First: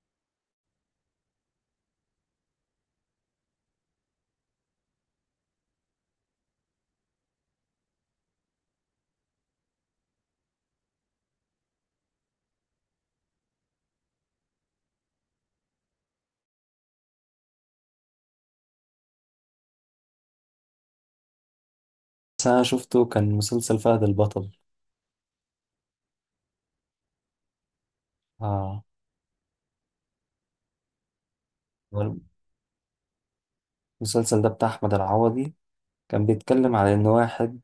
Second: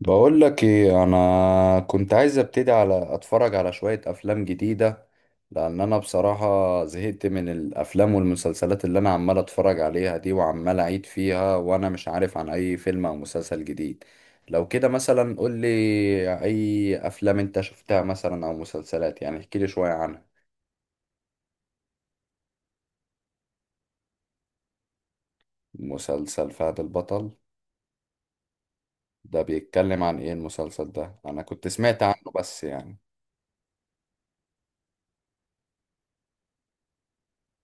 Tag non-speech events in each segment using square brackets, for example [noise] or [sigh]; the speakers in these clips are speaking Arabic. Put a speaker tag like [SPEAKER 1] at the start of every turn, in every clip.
[SPEAKER 1] بقول لك ايه، انا كنت عايز ابتدي على اتفرج على شوية افلام جديدة، لان انا بصراحة زهقت من الافلام والمسلسلات اللي انا عمال اتفرج عليها دي وعمال اعيد فيها، وانا مش عارف عن اي فيلم او مسلسل جديد. لو كده مثلا قول لي اي افلام انت شفتها مثلا او مسلسلات، يعني احكي لي شوية عنها.
[SPEAKER 2] بس أنا شفته كان مسلسل فهد البطل.
[SPEAKER 1] مسلسل فهد البطل؟
[SPEAKER 2] آه.
[SPEAKER 1] ده بيتكلم عن ايه المسلسل ده؟ انا كنت سمعت
[SPEAKER 2] هو
[SPEAKER 1] عنه بس يعني.
[SPEAKER 2] المسلسل ده بتاع أحمد العوضي، كان بيتكلم على إن واحد،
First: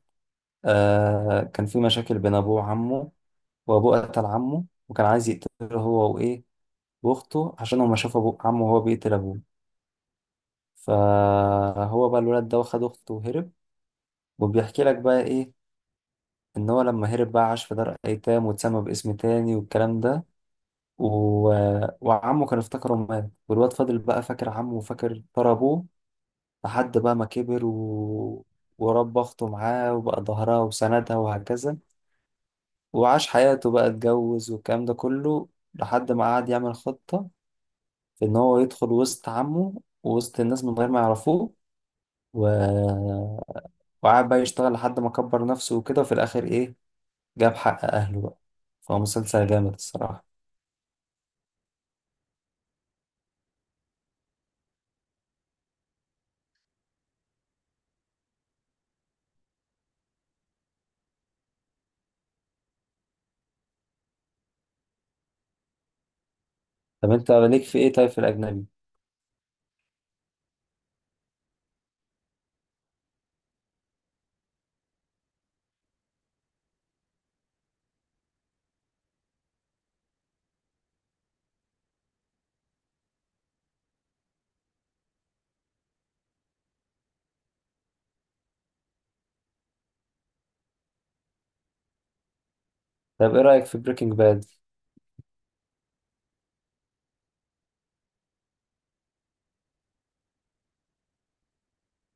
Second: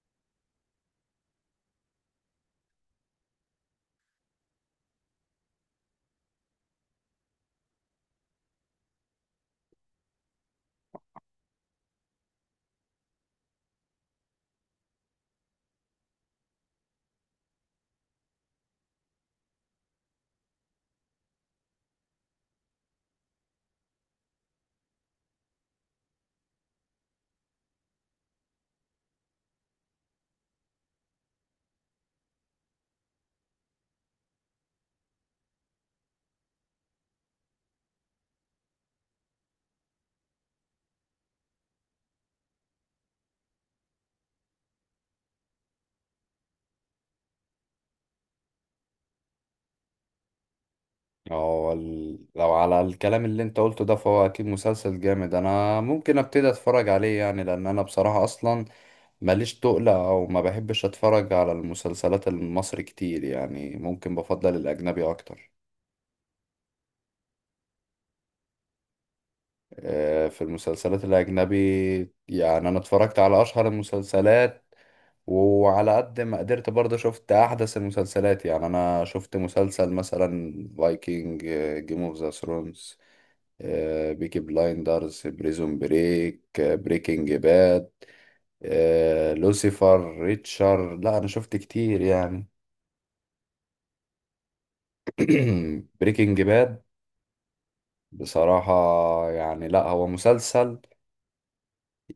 [SPEAKER 2] كان في مشاكل بين أبوه وعمه، وأبوه قتل عمه وكان عايز يقتله هو وإيه وأخته، عشان هو ما شاف أبوه عمه وهو بيقتل أبوه. فهو بقى الولد ده واخد أخته وهرب، وبيحكي لك بقى إيه، إن هو لما هرب بقى عاش في دار أيتام واتسمى باسم تاني والكلام ده. و... وعمه كان افتكره مات، والواد فضل بقى فاكر عمه وفاكر ترى أبوه، لحد بقى ما كبر ورب أخته معاه وبقى ظهرها وسندها وهكذا. وعاش حياته بقى، اتجوز والكلام ده كله، لحد ما قعد يعمل خطة في إن هو يدخل وسط عمه ووسط الناس من غير ما يعرفوه. و... وقعد بقى يشتغل لحد ما كبر نفسه وكده، وفي الآخر إيه، جاب حق أهله بقى. فهو مسلسل جامد الصراحة.
[SPEAKER 1] لو على الكلام اللي انت قلته ده، فهو اكيد مسلسل جامد، انا ممكن ابتدي اتفرج عليه يعني، لان انا بصراحة اصلا ماليش تقلة او ما بحبش اتفرج على المسلسلات المصري كتير، يعني ممكن بفضل الاجنبي اكتر.
[SPEAKER 2] طب أنت ليك في إيه طيب في الأجنبي؟
[SPEAKER 1] آه، في المسلسلات الاجنبي. يعني انا اتفرجت على اشهر المسلسلات، وعلى قد ما قدرت برضه شفت احدث المسلسلات. يعني انا شفت مسلسل مثلا فايكنج، جيم اوف ذا ثرونز، آه، بيكي بلايندرز، بريزون بريك، آه، بريكنج باد، آه، لوسيفر، ريتشر. لا انا شفت كتير يعني.
[SPEAKER 2] طب إيه رأيك في بريكنج باد؟
[SPEAKER 1] [clears throat] بريكنج باد، بصراحة يعني، لا هو مسلسل.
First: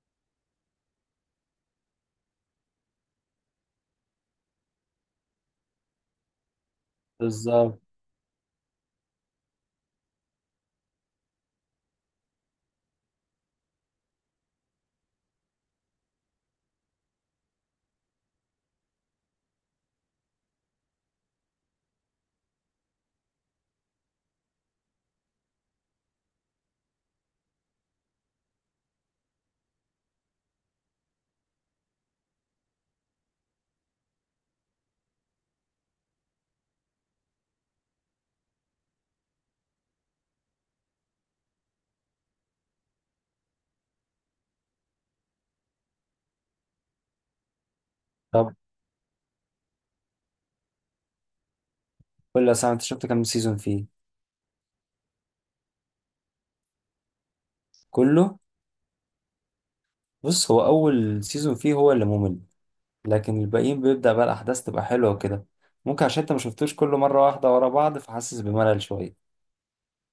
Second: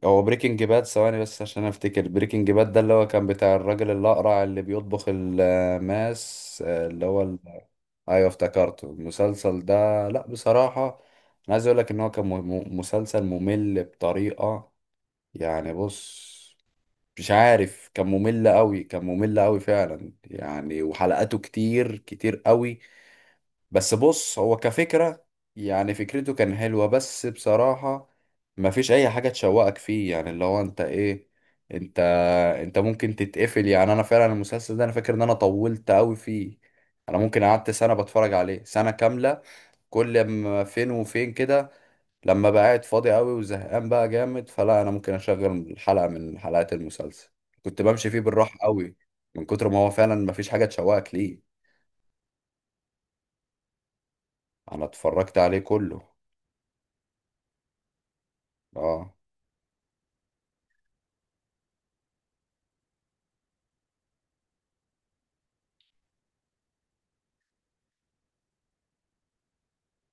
[SPEAKER 1] هو بريكنج باد ثواني بس عشان افتكر. بريكنج باد ده اللي هو كان بتاع الراجل الأقرع اللي بيطبخ الماس، آه،
[SPEAKER 2] بالظبط.
[SPEAKER 1] ايوه افتكرته المسلسل ده. لا بصراحة، انا عايز اقول لك ان هو كان مسلسل ممل بطريقة، يعني بص، مش عارف، كان ممل قوي، كان ممل قوي فعلا يعني، وحلقاته كتير كتير قوي. بس بص هو كفكرة، يعني فكرته كان حلوة، بس بصراحة ما فيش اي حاجة تشوقك فيه، يعني اللي هو انت ايه، انت انت ممكن تتقفل. يعني انا فعلا المسلسل ده انا فاكر ان انا طولت قوي فيه. انا ممكن قعدت سنة بتفرج عليه، سنة كاملة. كل ما فين وفين كده، لما بقى قاعد فاضي قوي وزهقان بقى جامد، فلا انا ممكن اشغل حلقة من حلقات المسلسل. كنت بمشي فيه
[SPEAKER 2] طب
[SPEAKER 1] بالراحة قوي، من كتر ما هو فعلا مفيش حاجة تشوقك ليه.
[SPEAKER 2] قول لي يا سامي، أنت شفت كام سيزون فيه؟
[SPEAKER 1] انا اتفرجت عليه كله.
[SPEAKER 2] كله؟
[SPEAKER 1] اه.
[SPEAKER 2] بص هو اول سيزون فيه هو اللي ممل، لكن الباقيين بيبدأ بقى الاحداث تبقى حلوة وكده. ممكن عشان انت ما شفتوش كل مرة واحدة ورا بعض، فحاسس بملل شوية.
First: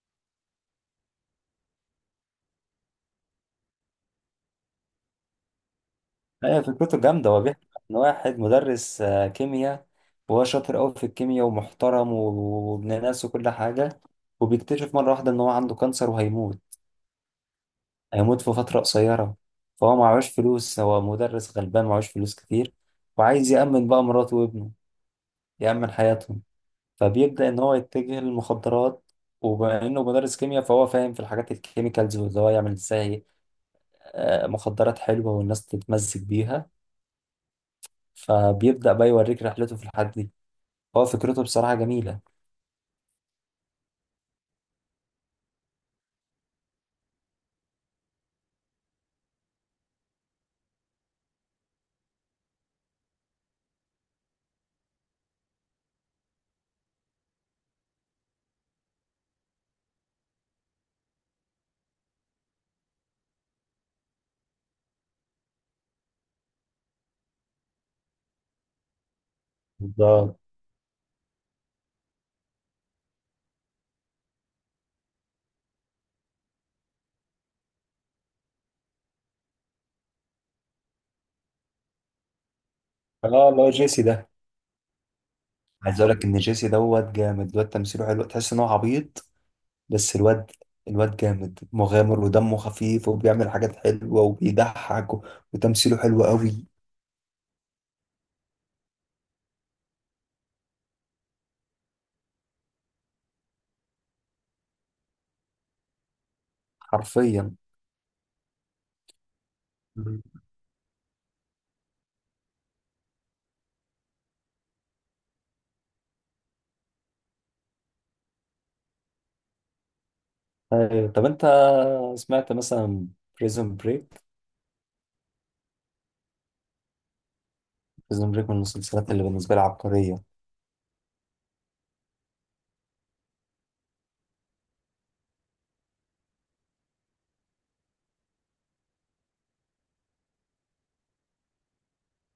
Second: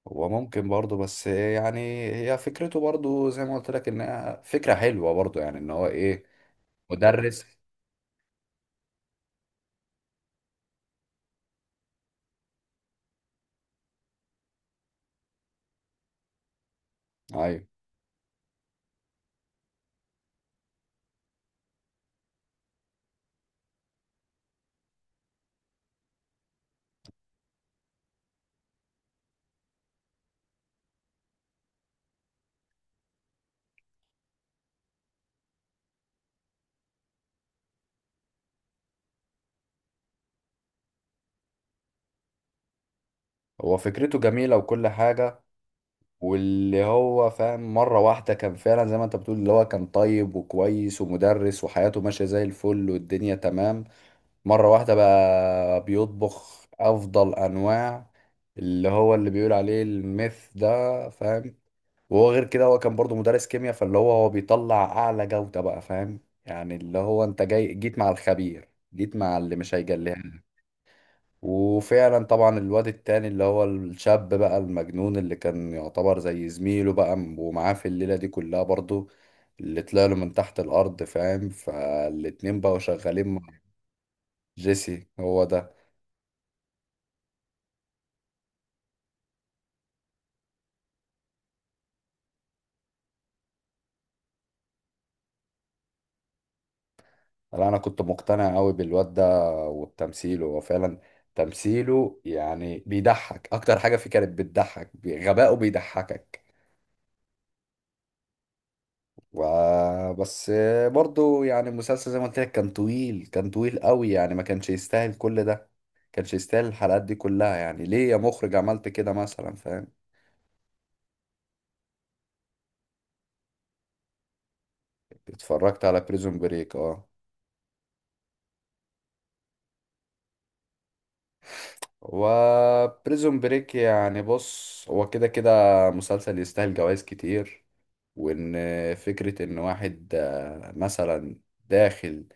[SPEAKER 1] هو ممكن برضه، بس يعني هي فكرته برضه زي ما قلت لك انها فكرة حلوة برضه، يعني ان هو ايه.
[SPEAKER 2] هي فكرته جامدة، هو
[SPEAKER 1] مدرس.
[SPEAKER 2] بيحكي عن واحد مدرس كيمياء، وهو شاطر قوي في الكيمياء ومحترم وابن ناس وكل حاجة. وبيكتشف مرة واحدة ان هو عنده كانسر وهيموت.
[SPEAKER 1] ايوه،
[SPEAKER 2] هيموت في فترة قصيرة. فهو معهوش فلوس، هو مدرس غلبان معهوش فلوس كتير، وعايز يأمن بقى مراته وابنه، يأمن حياتهم. فبيبدأ إن هو يتجه للمخدرات، وبما إنه مدرس كيمياء فهو فاهم في الحاجات الكيميكالز واللي هو يعمل إزاي، مخدرات حلوة والناس تتمزج بيها. فبيبدأ بقى يوريك رحلته في الحد دي. هو فكرته بصراحة جميلة.
[SPEAKER 1] هو فكرته جميلة وكل حاجة. واللي هو فاهم مرة واحدة، كان فعلا زي ما انت بتقول، اللي هو كان طيب وكويس ومدرس وحياته ماشية زي الفل والدنيا تمام. مرة واحدة بقى بيطبخ أفضل أنواع، اللي هو اللي بيقول عليه الميث ده، فاهم؟ وهو غير كده هو كان برضو مدرس كيمياء، فاللي هو هو بيطلع أعلى جودة بقى، فاهم؟ يعني اللي هو أنت جاي جيت مع الخبير، جيت مع اللي مش هيجليها
[SPEAKER 2] بالظبط.
[SPEAKER 1] لك. وفعلا طبعا الواد التاني اللي هو الشاب بقى المجنون اللي كان يعتبر زي زميله بقى، ومعاه في الليلة دي كلها برضو، اللي طلع له من تحت الأرض، فاهم؟ فالاتنين بقوا شغالين مع.
[SPEAKER 2] اه، اللي هو جيسي ده.
[SPEAKER 1] جيسي هو ده.
[SPEAKER 2] عايز اقول لك ان جيسي دوت جامد، الواد تمثيله حلو، تحس ان هو عبيط. بس الواد جامد مغامر ودمه خفيف وبيعمل حاجات حلوة وبيضحك وتمثيله حلو قوي.
[SPEAKER 1] لا انا كنت مقتنع قوي بالواد ده وبتمثيله، هو فعلا تمثيله يعني بيضحك، اكتر حاجه فيه كانت بتضحك، غباؤه بيضحكك
[SPEAKER 2] حرفيا.
[SPEAKER 1] و- بس برضو يعني المسلسل زي ما قلت لك كان طويل، كان طويل قوي يعني، ما كانش يستاهل كل ده، كانش يستاهل الحلقات دي كلها. يعني ليه يا مخرج عملت كده مثلا، فاهم؟
[SPEAKER 2] ايوه. طب انت سمعت مثلا بريزون بريك؟
[SPEAKER 1] اتفرجت على بريزون بريك، اه.
[SPEAKER 2] بريزون بريك من المسلسلات اللي بالنسبه لي عبقريه.
[SPEAKER 1] و بريزون بريك يعني بص، هو كده كده مسلسل يستاهل جوائز كتير. وان فكرة ان واحد آه، مثلا داخل،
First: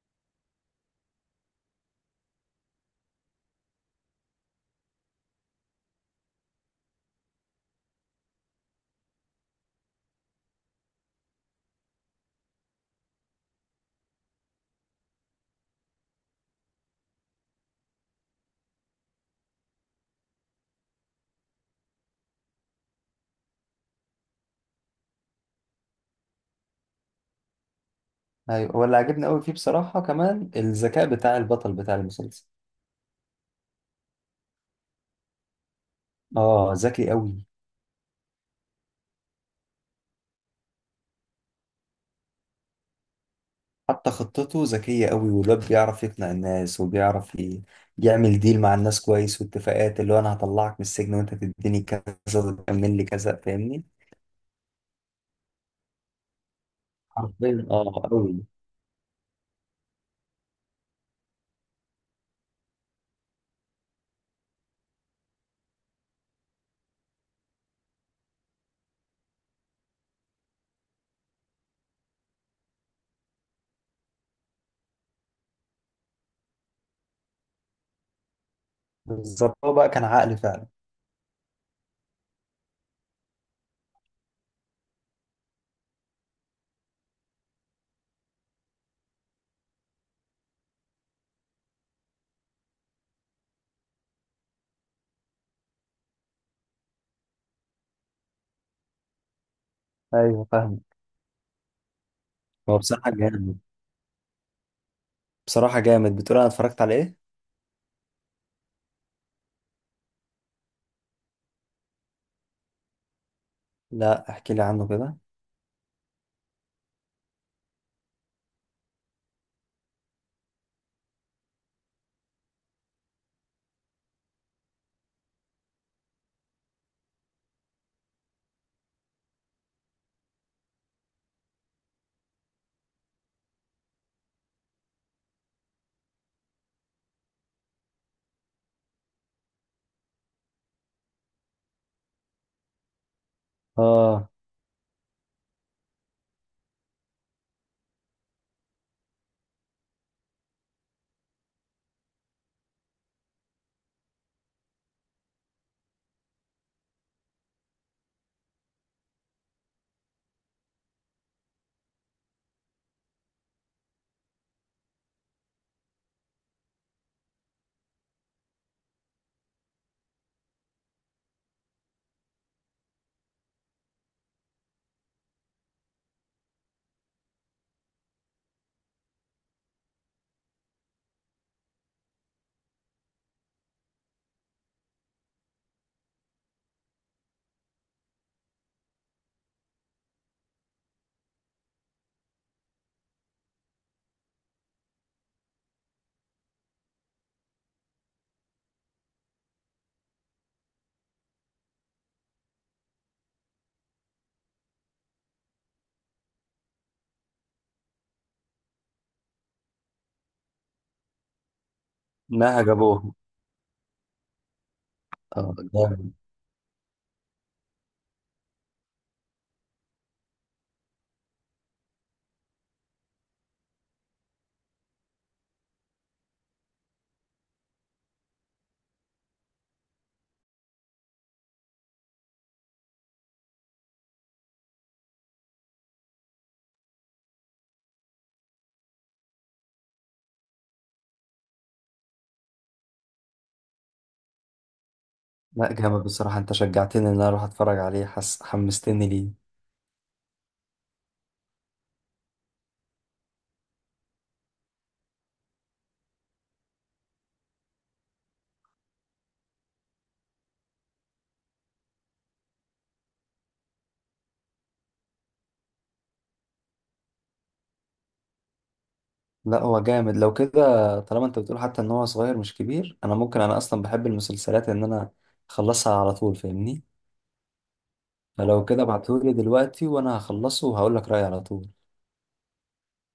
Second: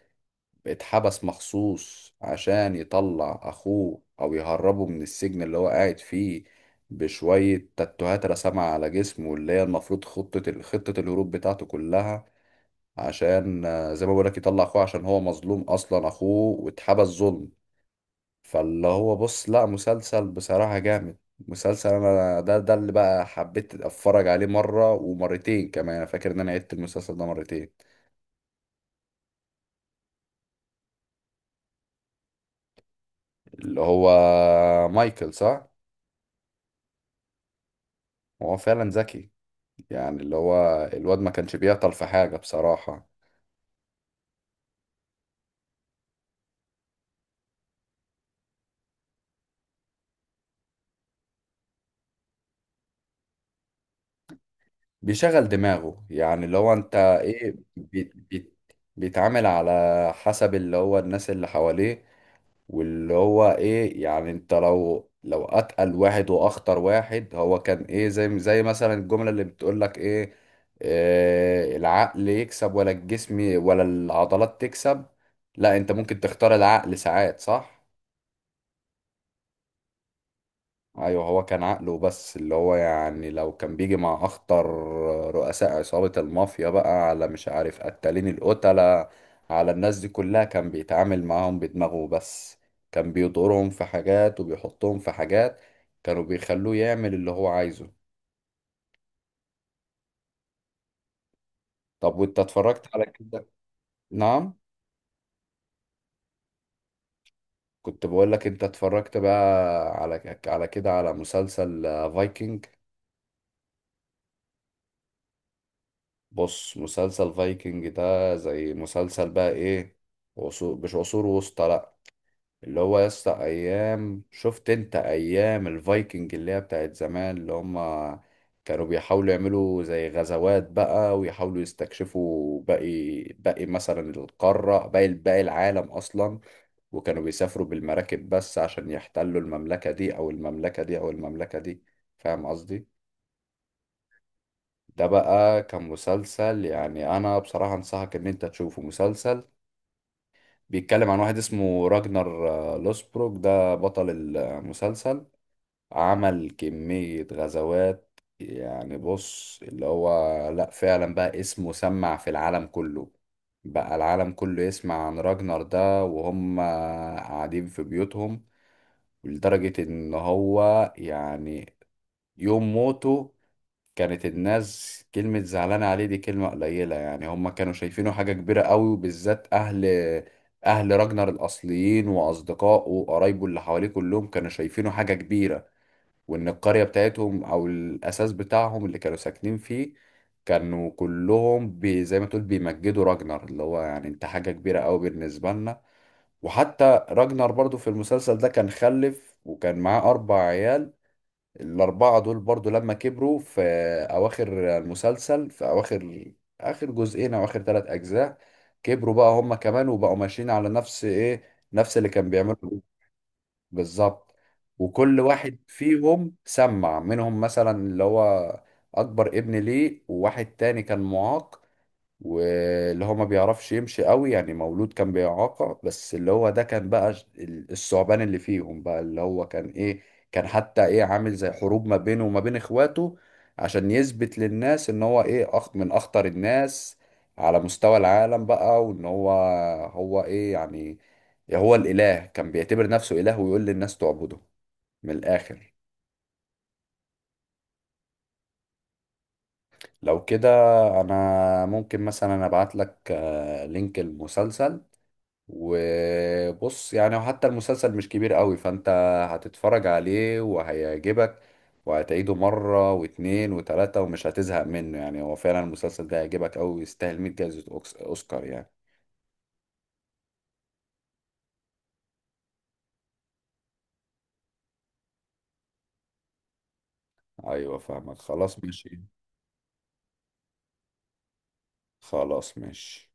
[SPEAKER 1] اتحبس مخصوص عشان يطلع اخوه او يهربه من السجن اللي هو قاعد فيه، بشوية تاتوهات رسمها على جسمه اللي هي المفروض خطة الهروب بتاعته كلها، عشان آه، زي ما بقولك يطلع اخوه عشان هو مظلوم اصلا اخوه واتحبس ظلم. فاللي هو بص، لا مسلسل بصراحة جامد، مسلسل انا ده اللي بقى حبيت اتفرج عليه مرة ومرتين كمان، انا فاكر ان انا عدت المسلسل ده مرتين.
[SPEAKER 2] ايوه، واللي عجبني قوي فيه بصراحه كمان الذكاء بتاع البطل بتاع المسلسل.
[SPEAKER 1] اللي هو مايكل، صح؟
[SPEAKER 2] اه ذكي قوي.
[SPEAKER 1] هو فعلا ذكي، يعني اللي هو الواد ما كانش بيعطل في حاجة بصراحة.
[SPEAKER 2] حتى خطته ذكيه قوي، والواد بيعرف يقنع الناس وبيعرف يعمل ديل مع الناس كويس واتفاقات، اللي هو انا هطلعك من السجن وانت تديني كذا وتكمل لي كذا، فاهمني؟
[SPEAKER 1] بيشغل دماغه، يعني اللي هو انت ايه،
[SPEAKER 2] حرفيا، اه
[SPEAKER 1] بي
[SPEAKER 2] قوي.
[SPEAKER 1] بي بيتعامل على حسب اللي هو الناس اللي حواليه، واللي هو ايه يعني، انت لو اتقل واحد واخطر واحد هو كان ايه، زي مثلا الجملة اللي بتقول لك ايه، آه، العقل يكسب ولا الجسم ولا العضلات تكسب؟ لا، انت ممكن تختار العقل ساعات، صح؟
[SPEAKER 2] بالظبط، هو بقى كان عقلي فعلا.
[SPEAKER 1] ايوه، هو كان عقله بس. اللي هو يعني لو كان بيجي مع اخطر رؤساء عصابة المافيا بقى، على مش عارف قتالين القتلة، على الناس دي كلها، كان بيتعامل معاهم بدماغه بس. كان بيضرهم في حاجات وبيحطهم في حاجات، كانوا بيخلوه يعمل اللي هو عايزه.
[SPEAKER 2] ايوه فاهم.
[SPEAKER 1] طب وانت
[SPEAKER 2] هو
[SPEAKER 1] اتفرجت على
[SPEAKER 2] بصراحه
[SPEAKER 1] كده؟
[SPEAKER 2] جامد.
[SPEAKER 1] نعم؟
[SPEAKER 2] بصراحه جامد، بتقول انا اتفرجت على ايه؟
[SPEAKER 1] كنت بقول لك انت اتفرجت بقى، على على كده، على مسلسل فايكنج.
[SPEAKER 2] لا احكي لي عنه كده.
[SPEAKER 1] بص مسلسل فايكنج ده زي مسلسل بقى ايه، عصور، مش عصور وسطى لا، اللي هو يا اسطى، ايام، شفت انت ايام الفايكنج اللي هي بتاعت زمان، اللي هما كانوا بيحاولوا يعملوا زي غزوات بقى، ويحاولوا يستكشفوا باقي باقي مثلا القارة، باقي باقي العالم اصلا. وكانوا بيسافروا بالمراكب بس عشان يحتلوا المملكة دي او المملكة دي او المملكة دي، فاهم قصدي؟
[SPEAKER 2] اه،
[SPEAKER 1] ده بقى كان مسلسل يعني انا بصراحة انصحك ان انت تشوفه. مسلسل بيتكلم عن واحد اسمه راجنر آه، لوسبروك، ده بطل المسلسل. عمل كمية غزوات يعني، بص اللي هو، لا فعلا بقى اسمه سمع في العالم كله، بقى العالم كله يسمع عن راجنر ده وهم قاعدين في بيوتهم. لدرجة ان هو يعني يوم موته، كانت الناس كلمة زعلانة عليه دي كلمة قليلة، يعني هم كانوا شايفينه حاجة كبيرة قوي، وبالذات أهل، أهل راجنر الأصليين وأصدقائه وقرايبه اللي حواليه كلهم كانوا شايفينه حاجة كبيرة. وإن القرية بتاعتهم أو الأساس بتاعهم اللي كانوا ساكنين فيه، كانوا كلهم بي، زي ما تقول بيمجدوا راجنر، اللي هو يعني أنت حاجة كبيرة قوي بالنسبة لنا. وحتى راجنر برضو في المسلسل ده كان خلف، وكان معاه أربع عيال. الأربعة دول برضو لما كبروا في أواخر المسلسل، في أواخر، آخر جزئين أو آخر ثلاث أجزاء، كبروا بقى هما كمان وبقوا ماشيين على نفس إيه، نفس اللي كان
[SPEAKER 2] نهج
[SPEAKER 1] بيعمله.
[SPEAKER 2] ابوه.
[SPEAKER 1] بالظبط. وكل
[SPEAKER 2] اه
[SPEAKER 1] واحد
[SPEAKER 2] جامد.
[SPEAKER 1] فيهم سمع منهم مثلا اللي هو، أكبر ابن ليه وواحد تاني كان معاق، واللي هو ما بيعرفش يمشي قوي، يعني مولود كان بإعاقة، بس اللي هو ده كان بقى الثعبان اللي فيهم بقى، اللي هو كان ايه، كان حتى ايه، عامل زي حروب ما بينه وما بين اخواته، عشان يثبت للناس ان هو ايه أخ من اخطر الناس على مستوى العالم بقى، وان هو، هو ايه يعني، هو الإله، كان بيعتبر نفسه إله ويقول للناس تعبده، من الآخر.
[SPEAKER 2] لا جامد بصراحة، انت شجعتني ان انا اروح اتفرج عليه، حس حمستني ليه.
[SPEAKER 1] لو كده انا ممكن مثلا ابعت لك آه، لينك المسلسل. وبص يعني وحتى المسلسل مش كبير قوي، فانت هتتفرج عليه وهيعجبك، وهتعيده مرة واتنين وتلاتة ومش هتزهق منه. يعني هو فعلا المسلسل ده هيعجبك قوي ويستاهل 100 جائزة أوسكار يعني.
[SPEAKER 2] لا هو جامد. لو كده، طالما انت بتقول حتى ان هو صغير مش كبير، انا ممكن، انا اصلا بحب المسلسلات ان انا اخلصها على طول، فاهمني؟
[SPEAKER 1] أيوة فاهمك، خلاص
[SPEAKER 2] فلو كده
[SPEAKER 1] ماشي.
[SPEAKER 2] ابعتهولي دلوقتي وانا هخلصه وهقول لك رأيي على طول.
[SPEAKER 1] خلاص ماشي.